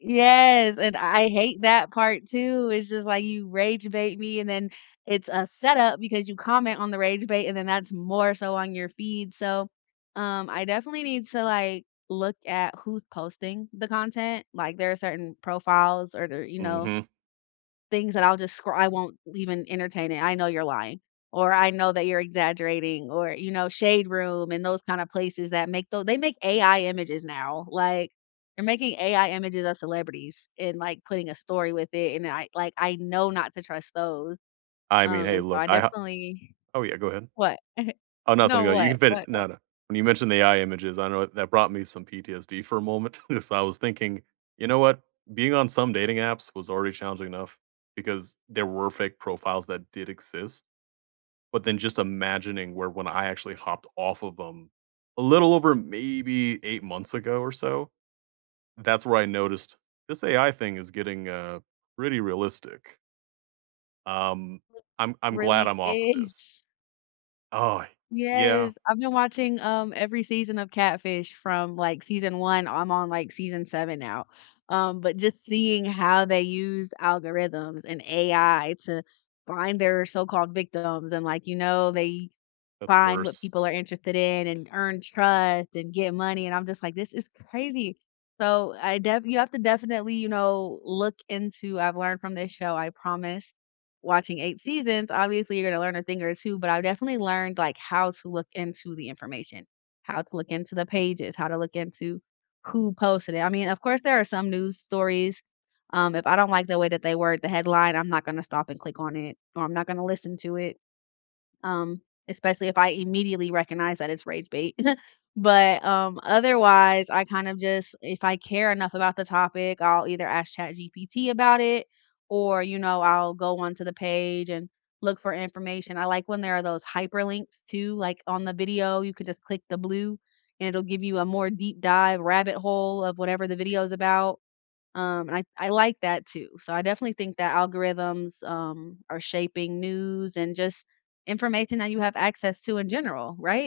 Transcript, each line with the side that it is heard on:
left: Yes, and I hate that part too. It's just, "Why you rage bait me?" and then it's a setup because you comment on the rage bait, and then that's more so on your feed, so, um, I definitely need to, like, look at who's posting the content, like, there are certain profiles or, there you know
right: Mhm.
left: things that I'll just scr I won't l even entertain it, "I know you're lying," or, "I know that you're exaggerating," or, you know, shade room and those kinda places that make tho they make AI images now, like, they're making AI images of celebrities and, like, putting a story with it, and I like, I know not to trust those,
right: I mean,
left: um,
right: hey
left: and so
right: look,
left: I
right: I ho
left: definitely
right: oh, yeah, go ahead.
left: What?
right: Oh, nothing
left: No,
right: no, you
left: what?
right: can fini
left: What, what?
right: no, no. When you mentioned AI images, I know it that brought me some PTSD for a moment. Just, I was thinking, "You know what? Being on some dating apps was already challenging enough because there were fake profiles that did exist," but then just imagining where when I actually hopped off of 'em a little over maybe 8 months ago or so, that's where I noticed, "This AI thing is getting, uh, pretty realistic." Um, I'm I'm glad
left: Really
right: I'm off of this.
left: is.
right: Oh, yeah.
left: Yes. I've been watching, um, every season of Catfish from, like, season 1. I'm on, like, season 7 now. Um, but just seeing how they used algorithms and AI to find their so-called "victims," and, like, you know, they
right: That's
left: find what
right: worse.
left: people are interested in and earn trust and get money, and I'm just like, "This is crazy." So, I def you have to definitely, you know, look into I've learned from this show, I promise watching 8 seasons, obviously, you're gonna learn a thing or 2, but I've definitely learned, like, how to look into the information, how to look into the pages, how to look into who posted it. I mean, of course, there are some news stories, um, if I don't like the way that they word the headline, I'm not gonna stop and click on it or I'm not gonna listen to it, um, especially if I immediately recognize that it's rage bait. But, um, otherwise, I kind of just if I care enough about the topic, I'll either ask ChatGPT about it or, you know, I'll go on to the page and look for information. I like when there are those hyperlinks too, like, on the video. You could just click the blue, and it'll give you a more deep dive rabbit hole of whatever the video is about, um, and I I like that too. So, I definitely think that algorithms, um, are shaping news and just information that you have access to in general, right?